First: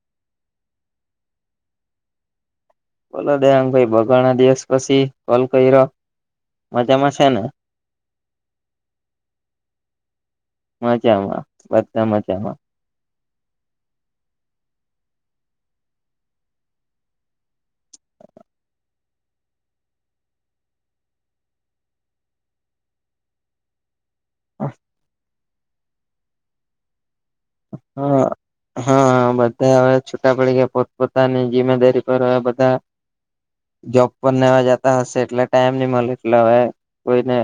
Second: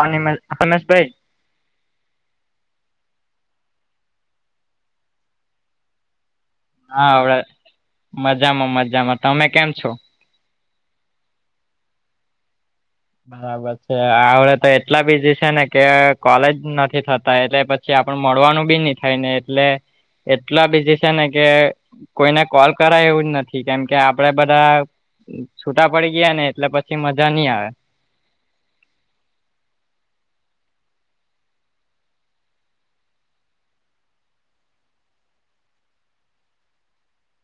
હ નિમ હમેશભાઈ બોલો દે ભાઈ બગા ના દિવસ પછી કોલ કર્યો હા મજામાં છે અવડે ને મજામાં મજામાં તમે કેમ છો મજામાં બધા મજામાં બરાબર છે આવડે તો એટલા બીઝી છે ને કે કોલેજ નથી થતા એટલે પછી આપણું મળવાનું બી ની થાય ને એટલે એટલા બિઝી છે ને કે કોઈને કોલ કરાય એવું જ નથી. કેમ કે આપડે બધા છૂટા પડી ગયા ને એટલે પછી મજા ની આવે. હા હા બધા હવે છૂટા પડી ગયા પોતપોતાની જિમેદારી પર હવે બધા જોબ પર ને એવા જતા હશે એટલે ટાઈમ નહી મળે એટલે હવે કોઈને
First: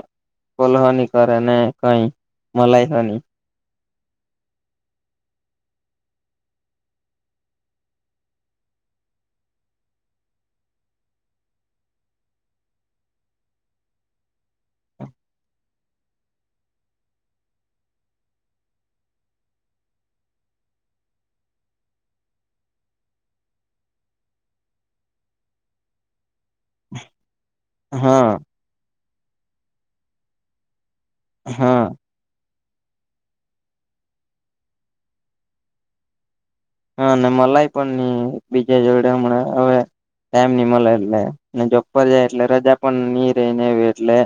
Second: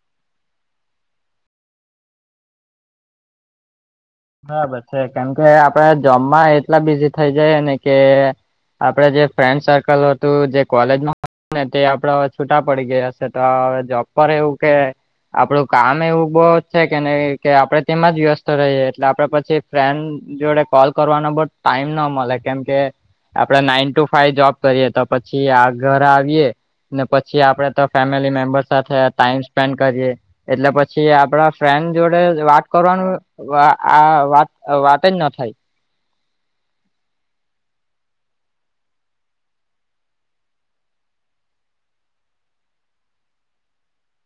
કોલ હોની કરે ને કઈ મલાઈ હોની. બરાબર છે કારણમ કે આપડે જોમમાં એટલા બિઝી થઈ જાય ને કે આપડે જે ફ્રેન્ડ સર્કલ હતું જે કોલેજમાં હતું ને તે આપડા હવે છૂટા પડી ગયા. સેતો જોબ પર એવું કે આપડું કામ એવું બહુ છે કે ને કે આપડે તેમાં જ વ્યસ્ત રહીએ. એટલે આપડે પછી ફ્રેન્ડ જોડે કોલ કરવાનો બહ ટાઈમ ના મળે કેમકે આપડે નાઈન ટુ ફાઈવ જોબ કરીએ તો પછી આ ઘર આવીએ ને પછી આપડે તો હા ફેમિલી મેમ્બર સાથે ટાઈમ સ્પેન્ડ કરીયે એટલે પછી આપડા હા ફ્રેન્ડ જોડે વાત કરવાનું આ વાત વાત જ ના થાય. હા અને મલાઈ પણ નઈ બીજા જોડે હમણાં હવે ટાઈમ ની મળે એટલે ને જોબ પર જાય એટલે રજા પણ ની રેયને એવી એટલે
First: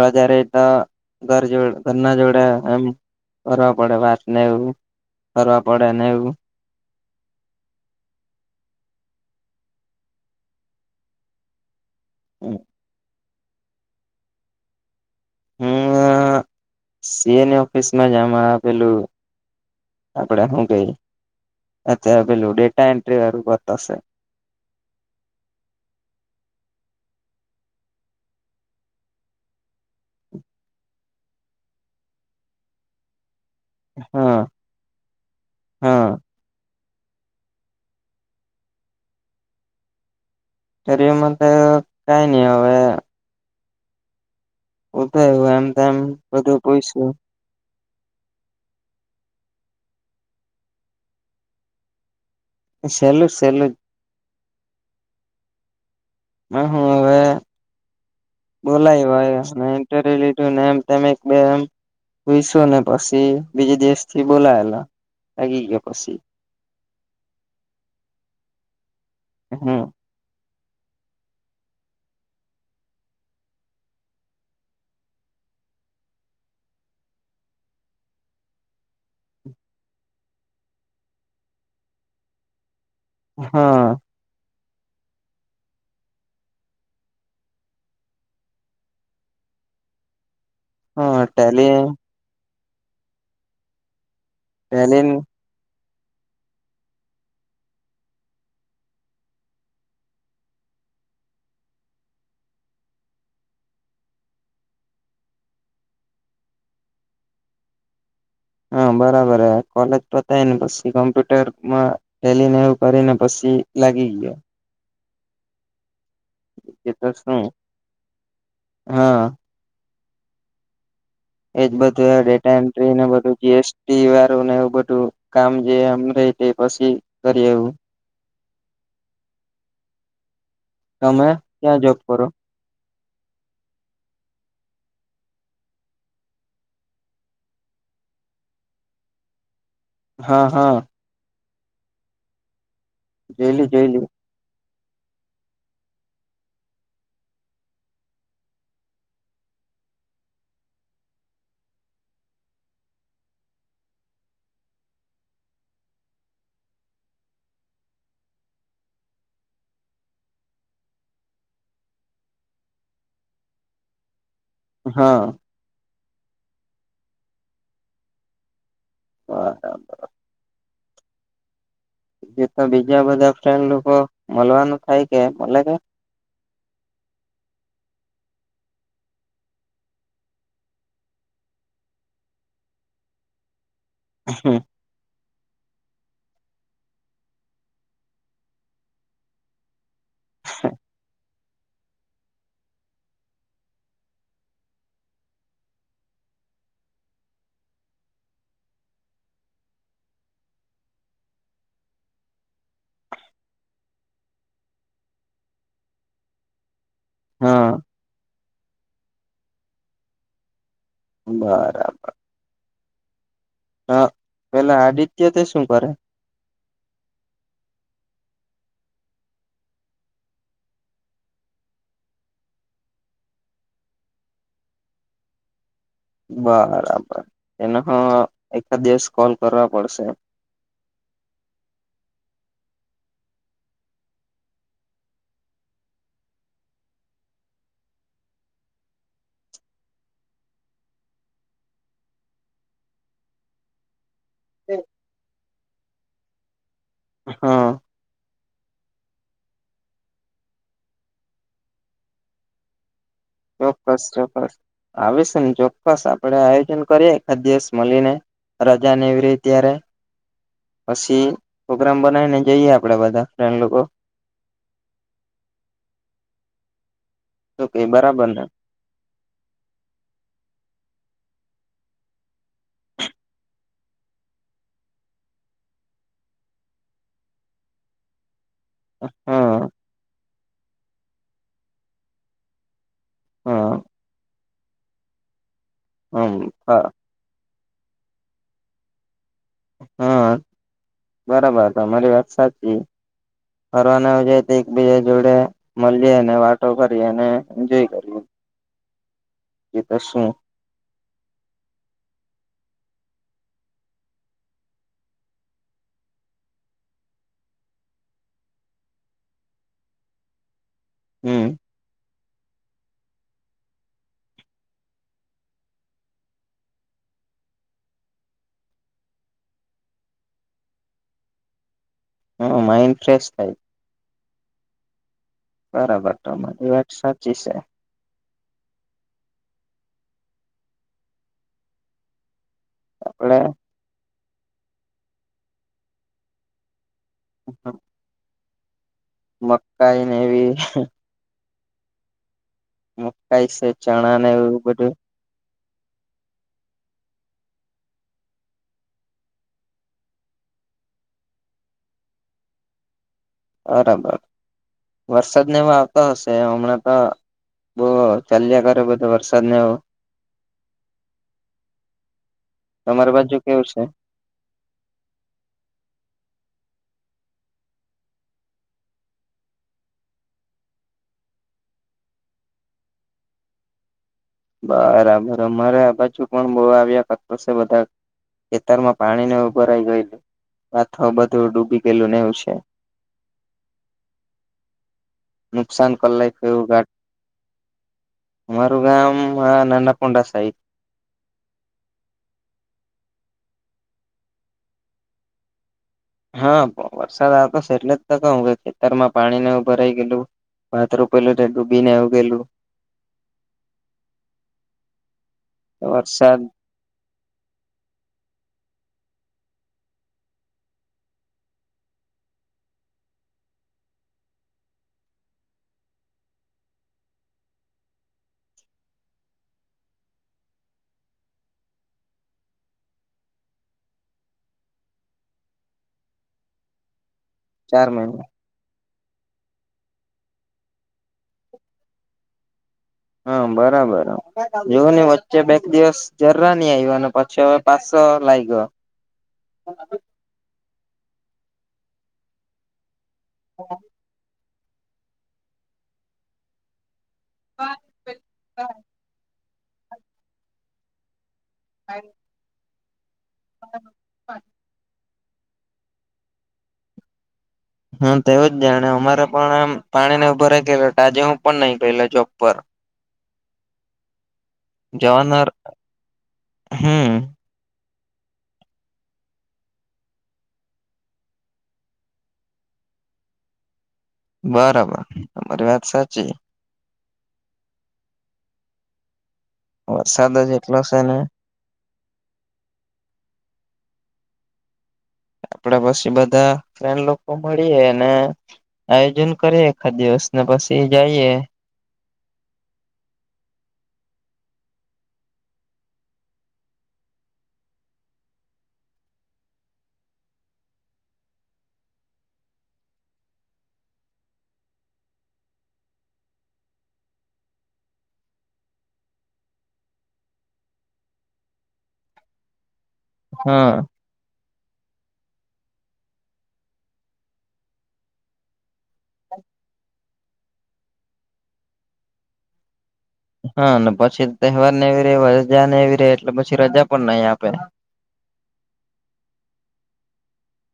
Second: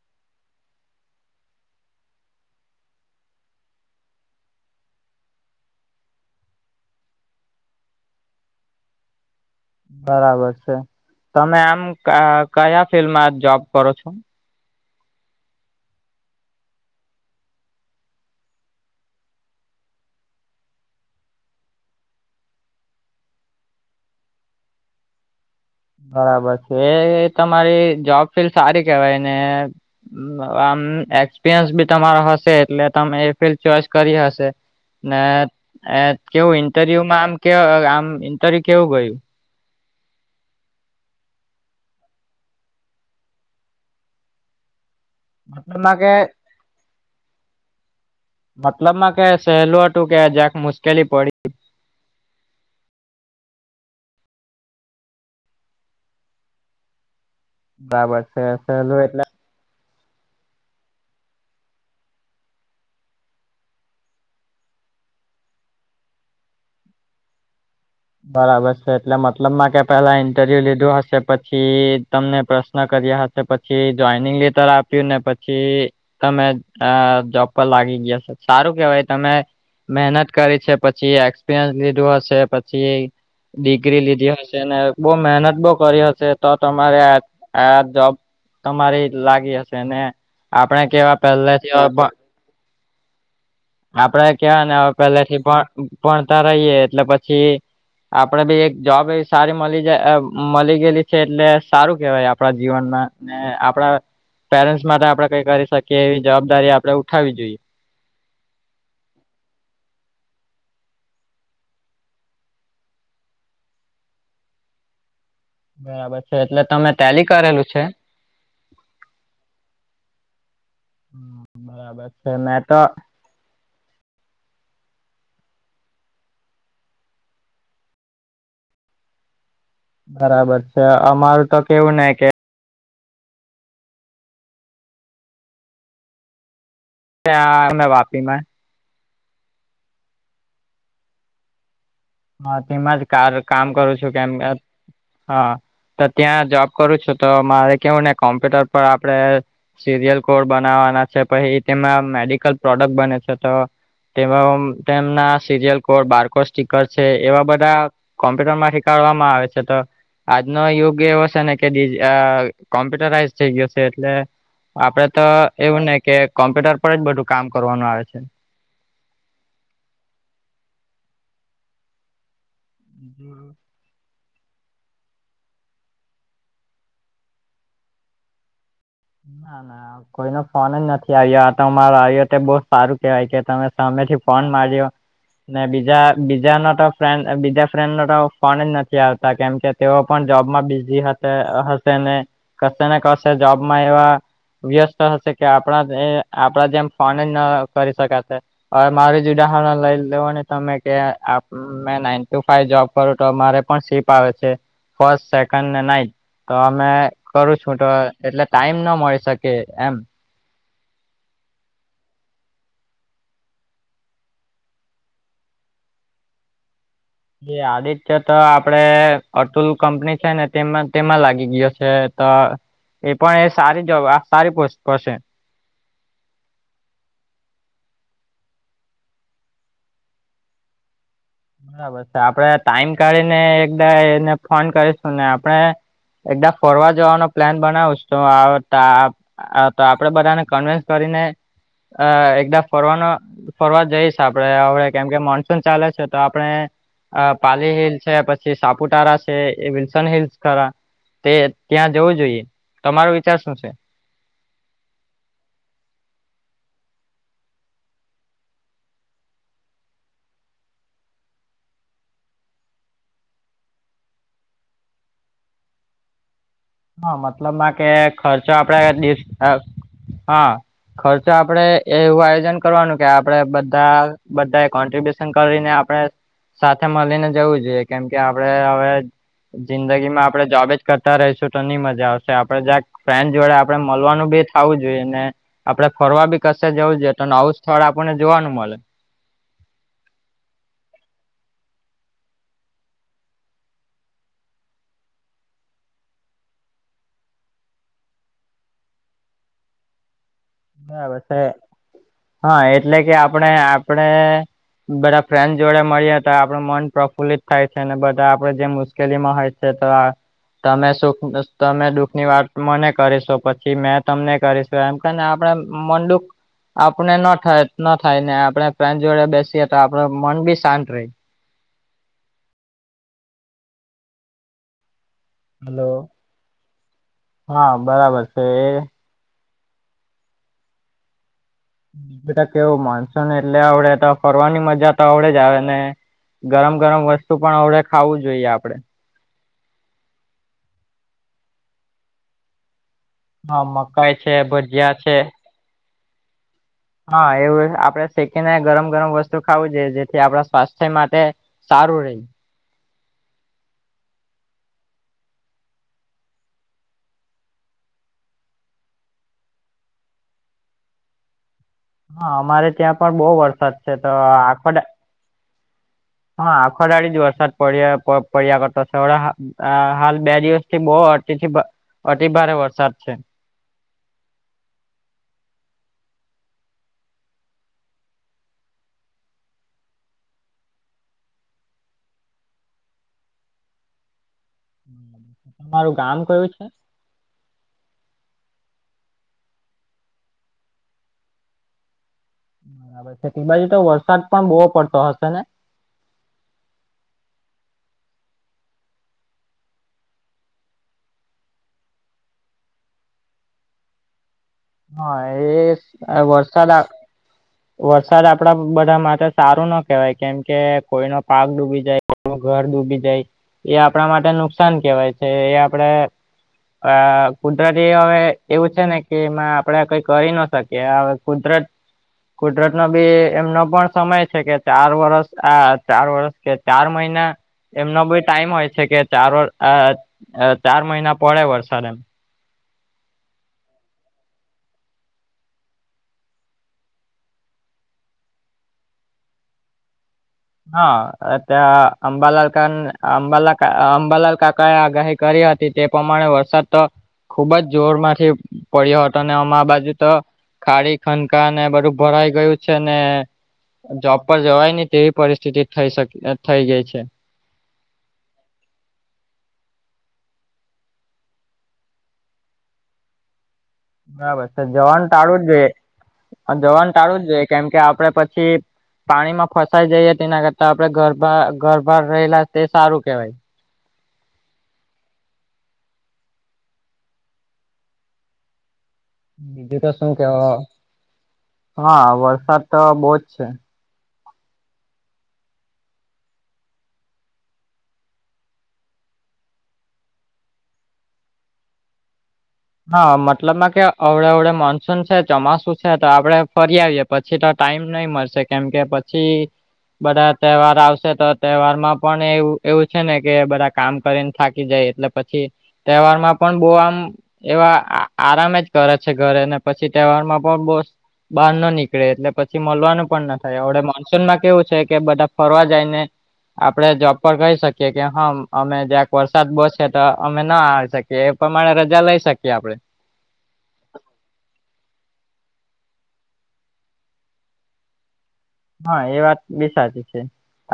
રજા રેય તો ઘર જોડ ઘરના જોડે એમ કરવા પડે વાત નેવું કરવા પડે નેવું બરાબર છે તમે આમ કયા ફિલ્ડમાં જોબ કરો છો હું સીએની ઓફિસમાં જામ આપેલું આપડે હું કેઈ અત્યારે પેલું ડેટા એન્ટ્રી વાળું કરતો શે. બરાબર છે તમારી જોબ ફી સારી કેવાય ને આમ એક્સપિરયન્સ બી તમારો હશે એટલે તમે ફિલ્ડ ચોઈસ કરી હા હશે ને હા કેવું ઇન્ટરવ્યુ આમ કે આમ ઇન્ટરવ્યુ કેવું ગયું ઇન્ટરવ્યુ માં કઈ નહી હવે [unintelligible] એમ તો મતલબમાં એમ કે બધું પૂયશુ. મતલબ માં કે સહેલું હતું કે જક મુશ્કેલી પડી સેલુ સેલું જ હ હું હવે બરાબર છે સહેલું એટલે બોલાયવા અને ઇન્ટરવ્યુ લીધું ને એમ તેમ બે એમ પુઈશુ ને પછી બીજે દિવસ થી બોલાવેલો લાગી ગયો પસી. બરાબર છે એટલે મતલબ માં કે હમ પેલા ઇન્ટરવ્યુ લીધું હશે પછી તમને પ્રશ્ન કર્યા હશે પછી જોઈનિંગ લેટર આપ્યું ને પછી પછી તમે અ જોબ પર લાગી ગયા છો સારું કેવાય તમે મહેનત કરી છે પછી એક્સપિરયન્સ લીધું હશે પછી હા ડિગ્રી લીધી હશે. ને બહ મહેનત બહ કરી હશે તો તમારે આ આ જોબ તમારી લાગી હશે ને આપડે કેવા હા પહેલે ટેલી થી અભણ આપડે કેવાય ને હવે ટેલી પેલે થી ભણતા રહીએ એટલે પછી આપડે બી એક જોબ એવી સારી મળી મળી ગયેલી છે એટલે સારું કેહેવાય આપણા જીવનમાં ને આપડા પેરેન્ટ્સ માટે આપડે કઈ કરી શકીએ એવી જવાબદારી આપડે ઉઠાવવી જોઈએ. હા બરાબર હ કોલેજ પતાય ને પછી કોમ્પ્યુટરમાં ટેલી ને એવું કરીને પછી લાગી ગયો. બરાબર છે એટલે તમે એ તો ટેલી શું કરેલું છે હા એજ બરાબર બધું છે ડેટા મેં તો એન્ટ્રી ને બધું જી એસ ટી વારુ ને એવું બધું કામ જે એમ રેયતે પછી કરી એવું બરાબર છે તમે અમારું તો ક્યાં કેવું જોબ ને કરો કે [unintelligible] વાપીમાં હા હા હા તેમાં જ કાર જોયલી કામ કરું જોયલી છું કેમ કે હા તો ત્યાં જોબ કરું છું તો મારે કેવું ને કોમ્પ્યુટર પર આપડે સિરિયલ કોડ બનાવવાના છે પછી તેમાં મેડિકલ પ્રોડક્ટ બને છે તો તે તેમના સિરિયલ કો બારકો કર છે એવા બધા કોમ્પ્યુટર માં શીખડવામાં આવે છે તો આજનો યુગ એવો છે ને કે કોમ્પ્યુટરાઈઝ થઈ ગયો છે એટલે આપડે હા તો એવું ને કે કોમ્પ્યુટર પર જ બધું કામ કરવાનું આવે છે. હા ગ્રુપ મા બીજા બધા ફ્રેન્ડ લોકો મળવાનું થાય કે મળે કે ના ના કોઈ ન ફોન જ નથી આવ્યોતમારો આવ્યો તે બહ સારું કેવાય કે તમે સામેથી ફોન માર્યો ને બીજા બીજા ન તો ફ્રેન્ડ બીજા ફ્રેન્ડ નો તો ફોન જ નથી આવતા કેમ કે તેઓ પણ જોબમાં બિઝી હશે ને કશે ને કશે જોબમાં એવા વ્યસ્ત હશે કે આપણા આપણા જેમ ફોન જ ના કરી શકાશે. હવે મારી જ ઉદાહરણ લઈ લેવ ને તમે કેઆ મે નાઈન ટુ ફાઈવ જોબ કરું તો મારે પણ સીપ આવે છે. ફર્સ્ટ સેકન્ડને નાઈટ તો અમે કરું છું હા તો એટલે ટાઈમ ના મળી શકે એમ બરાબર પેલા આદિત્ય તે શું કરે આદિત્ય તો આપડે અતુલ કંપની છે ને તેમાં તેમાં લાગી ગયો છે તો એ પણ એ સારી જોબ સારી પોસ્ટ પર સે બરાબર એના હ એકાદ દિવસ કોલ કરવા પડશે. બરાબર છે આપડે ટાઈમ કાઢીને એકદા એને ફોન કરીશું ને આપણે એકદા ફોરવા જવાનો પ્લાન બનાવુંશ તો આવતા અ તો આપડે બધાને કન્વિન્સ કરીને અ એકદમ ફરવાનો ફરવા જઈશ આપડે હવે કેમ કે મોનસૂન ચાલે છે. તો આપણે હા પાલી હિલ છે પછી સાપુતારા છે એ વિલ્સન હિલ્સ ખરા તે ત્યાં જવું જોઈએ તમારો વિચાર શું છે ચોક્કસ ચોક્કસ આવીશ ને ચોક્કસ આપડે આયોજન કરીએ એકદિવસ મળીને રજા ને એવી રી ત્યારે પછી પ્રોગ્રામ બનાવીને જઈએ આપડે બધા ફ્રેન્ડ લોકો હા શું મતલબમાં કે બરાબર ને ખર્ચો આપડે [unintelligible] ખર્ચો આપડે એવું આયોજન કરવાનું કે આપડે બધા બધા [unintelligible] કરીને આપણે સાથે મળીને જવું જોઈએ કેમ કે આપડે હવે હા જિંદગી માં આપડે જોબેજ કરતા રહીશું તો નહી મજા આવશે આપડે [unintelligible] ફ્રેન્ડ જોડે આપડે હા મળવાનું બી થવું જોઈએ ને આપડે ફરવા બી હમ કશે જવું જોઈએ આવું સ્થળ આપણને જોવાનું મળે હા [inaudible] બરાબર તમારી વાત સાચી ફરવાના જાય તો એકબીજા જોડે મલીએ અને વાતો કરી અને એન્જોય કરી કે તો શું? બરાબર છે હા એટલે કે આપણે આપડે બધા ફ્રેન્ડ જોડે મળ્યા હતા આપડ મન પ્રફુલ્લિત થાય છે અને બધા આપડે જેમ મુ કેલીમાં હોય છે તો આ તમે સુખ હમ તમે દુઃખ ની વાત મને કરીશો પછી મે તમને કરીશું એમ કેને આપડે આમ મનદુઃખ આપણે ન થાય ન થાય ને આપણે ફ્રેન્ડ જોડે બેસીએ તો આપૂડ મન બી શાંત રહે. હ માઈન્ડ ફ્રેશ થાય હલો. બરાબર તો બધી વાત સા હા બરાબર છે એ બેટા કેવું મોનસૂન આપડે એટલે આવડે તો ફરવાની મજા તો આવડે જ આવે ને ગરમ ગરમ વસ્તુ પણ આવડે ખાવું જોઈએ આપડે મકાઈને એવી મકાઈ હા છે મકાઈ ચણા ને છે, એવું બધું ભજીયા છે, હા એવું આપડે સેકી ને ગરમ ગરમ વસ્તુ ખાવું જોઈએ જેથી આપણા સ્વાસ્થ્ય માટે સારું રે. અરાબર વરસાદને એવ આવતો હશે હમણાં તો બો ચાલ્યા કરે બધો વરસાદ ને એવ. હા અમારે ત્યાં તમારી પણ બહુ બાજુ કેવું વરસાદ છે તો આખોદા હા આખો જ દાડી વરસાદ પડ્યા પ પડ્યા કરતા હમળા હ આ હાલ બે દિવસથી બૌ અતિથી અતિભારે વરસાદ છે. બરાબર અમારે આ બાજુ પણ બઉ આવ્યા કરતો છે, વધારે ખેતરમાં પાણી ને એવું ભરાઈ ગયેલું ભાત હો બધું ડૂબી ગયેલું નેવું છે. [inaudible] નુકસાન ગામ કલાઇખુ કયું છે એવું ઘાટ અમારું ગામ આ નાનાકુંડા સાઈડ બરાબર છે તી બાજુ તો વરસાદ પણ બહો પડતો હશે ને? હા વરસાદ આવતો છે એટલે જ કહું કે ખેતરમાં પાણી ને એવું ભરાઈ ગયલું ભાત રોપેલું તે ડૂબીને આવ ગયેલું [inaudible] હા એ એ વરસાદ આવ વરસાદ આપડા બધા માટે સારું ના કહેવાય કેમ કે કોઈ નો પાક ડૂબી જાય નું ઘર ડૂબી જાય એ આપણા માટે નુકસાન કેહેવાય છે એ આપડે અ કુદરતી હવે એવું છે ને કે એમાં આપડે કઈ કરી ન શકીએ હવે કુદરત કુદરત નો બી એમનો પણ સમય છે કે ચાર વર્ષ આ ચાર વર્ષ કે ચાર મહિના ચાર એમનો બી મહિના ટાઈમ હોય છે કે ચાર વ અ અ ચાર મહિના પડે વરસાદ એમ હા બરાબર જોવ ને વચ્ચે બે ક દિવસ જરા ની આવયો અને પછી હવે પાસો લાઇગો હા ત્યાં અંબાલાલ કાન અંબાલા કા અંબાલાલ કા કા એ આગાહી કરી હતી તે પ્રમાણે વરસાદ તો ખુબ જ જોર માંથી પડ્યો હતો ને અમા બાજુ તો ખાડી ખંકાને બધું ભરાઈ ગયું છે ને જોબ પર જવાય નહી તેવી પરિસ્થિતિ થઈ શક થઈ ગઈ છે. હા તેવુ જ જાણે અમારે પણ એમ પાણી ને એઉ ભરાઈ ગેલા ટાજે હું પણ નહી ગેલો જોબ પર. બરાબર છે જવાનું ટાળું જવાનાર જ જોઈએ જવાનું હમ ટાળું જ જોઈએ કેમ કે આપડે પછી પાણી માં ફસાઈ જઈ હતી એના કરતા આપડે ગરભા ગરભા પર રહેલા તે સારું કેવાય. બરાબર અમારી વાત સાચી. બીજું તો શું કે વરસાદ જ એટલો છે ને હા વરસાદ તો બો જ છે. આપડે પછી બધા ફ્રેન્ડ લોકો મળીએે ને આયોજન કરીએ એકાદ દિવસ ને પછી જાઈએ. હા મતલબમાં કે અવડે અવડે મોનસૂન છે ચોમાસું છે તો આપડે ફરી આવીએ. પછી તો ટાઈમ નહી મળશે કેમ કે પછી બધા તહેવાર આવશે તો તહેવાર માં પણ એવું એવું છે ને કે બધા કામ કરીને થાકી જાય એટલે પછી તહેવાર માં પણ બહું આમ એવા આરામે જ કરે છે ઘરે અને પછી તહેવારમાં પણ બો બહાર ન નીકળે એટલે પછી મળવાનું પણ ના થાય હા અવડે મોન સુન માં કેવું છે કે બધા ફરવા જાય ને આપડે જોબ પર કહી શકીએ, કે હમ અમે જ્યાક વરસાદ બોસશે તો અમે ના આવી શકીએ, કે એ પ્રમાણે રજા લઈ શકીએ આપડે. હા, ને પછી તહેવાર ને એવી ર રજા ને એવી ર એટલે પછી રજા પણ નહી આપે. હા, એ વાત બી સાચી છે.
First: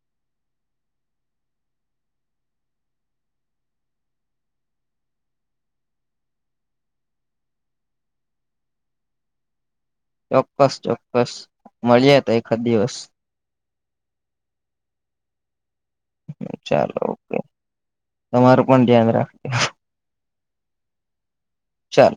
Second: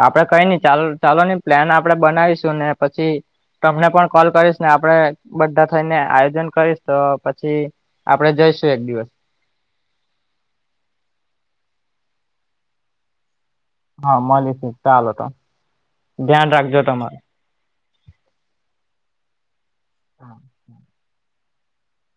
આપડે કઈ નઈ ચાલ ચાલો નહી પ્લાન આપડે બનાવીશું ને પછી, તમને પણ કોલ કરીશ ને આપણે બધા થઈને આયોજન કરીશ તો પછી, આપડે જઈશું એક દિવસ. ચોક્કસ ચોક્કસ મળીય તો એકાદ દિવસ. હા, મળીશ ચાલો તો ધ્યાન રાખજો ચાલો તમારુ. ઓકે તમારું પણ ધ્યાન રાખજો. હા હા. ચાલો.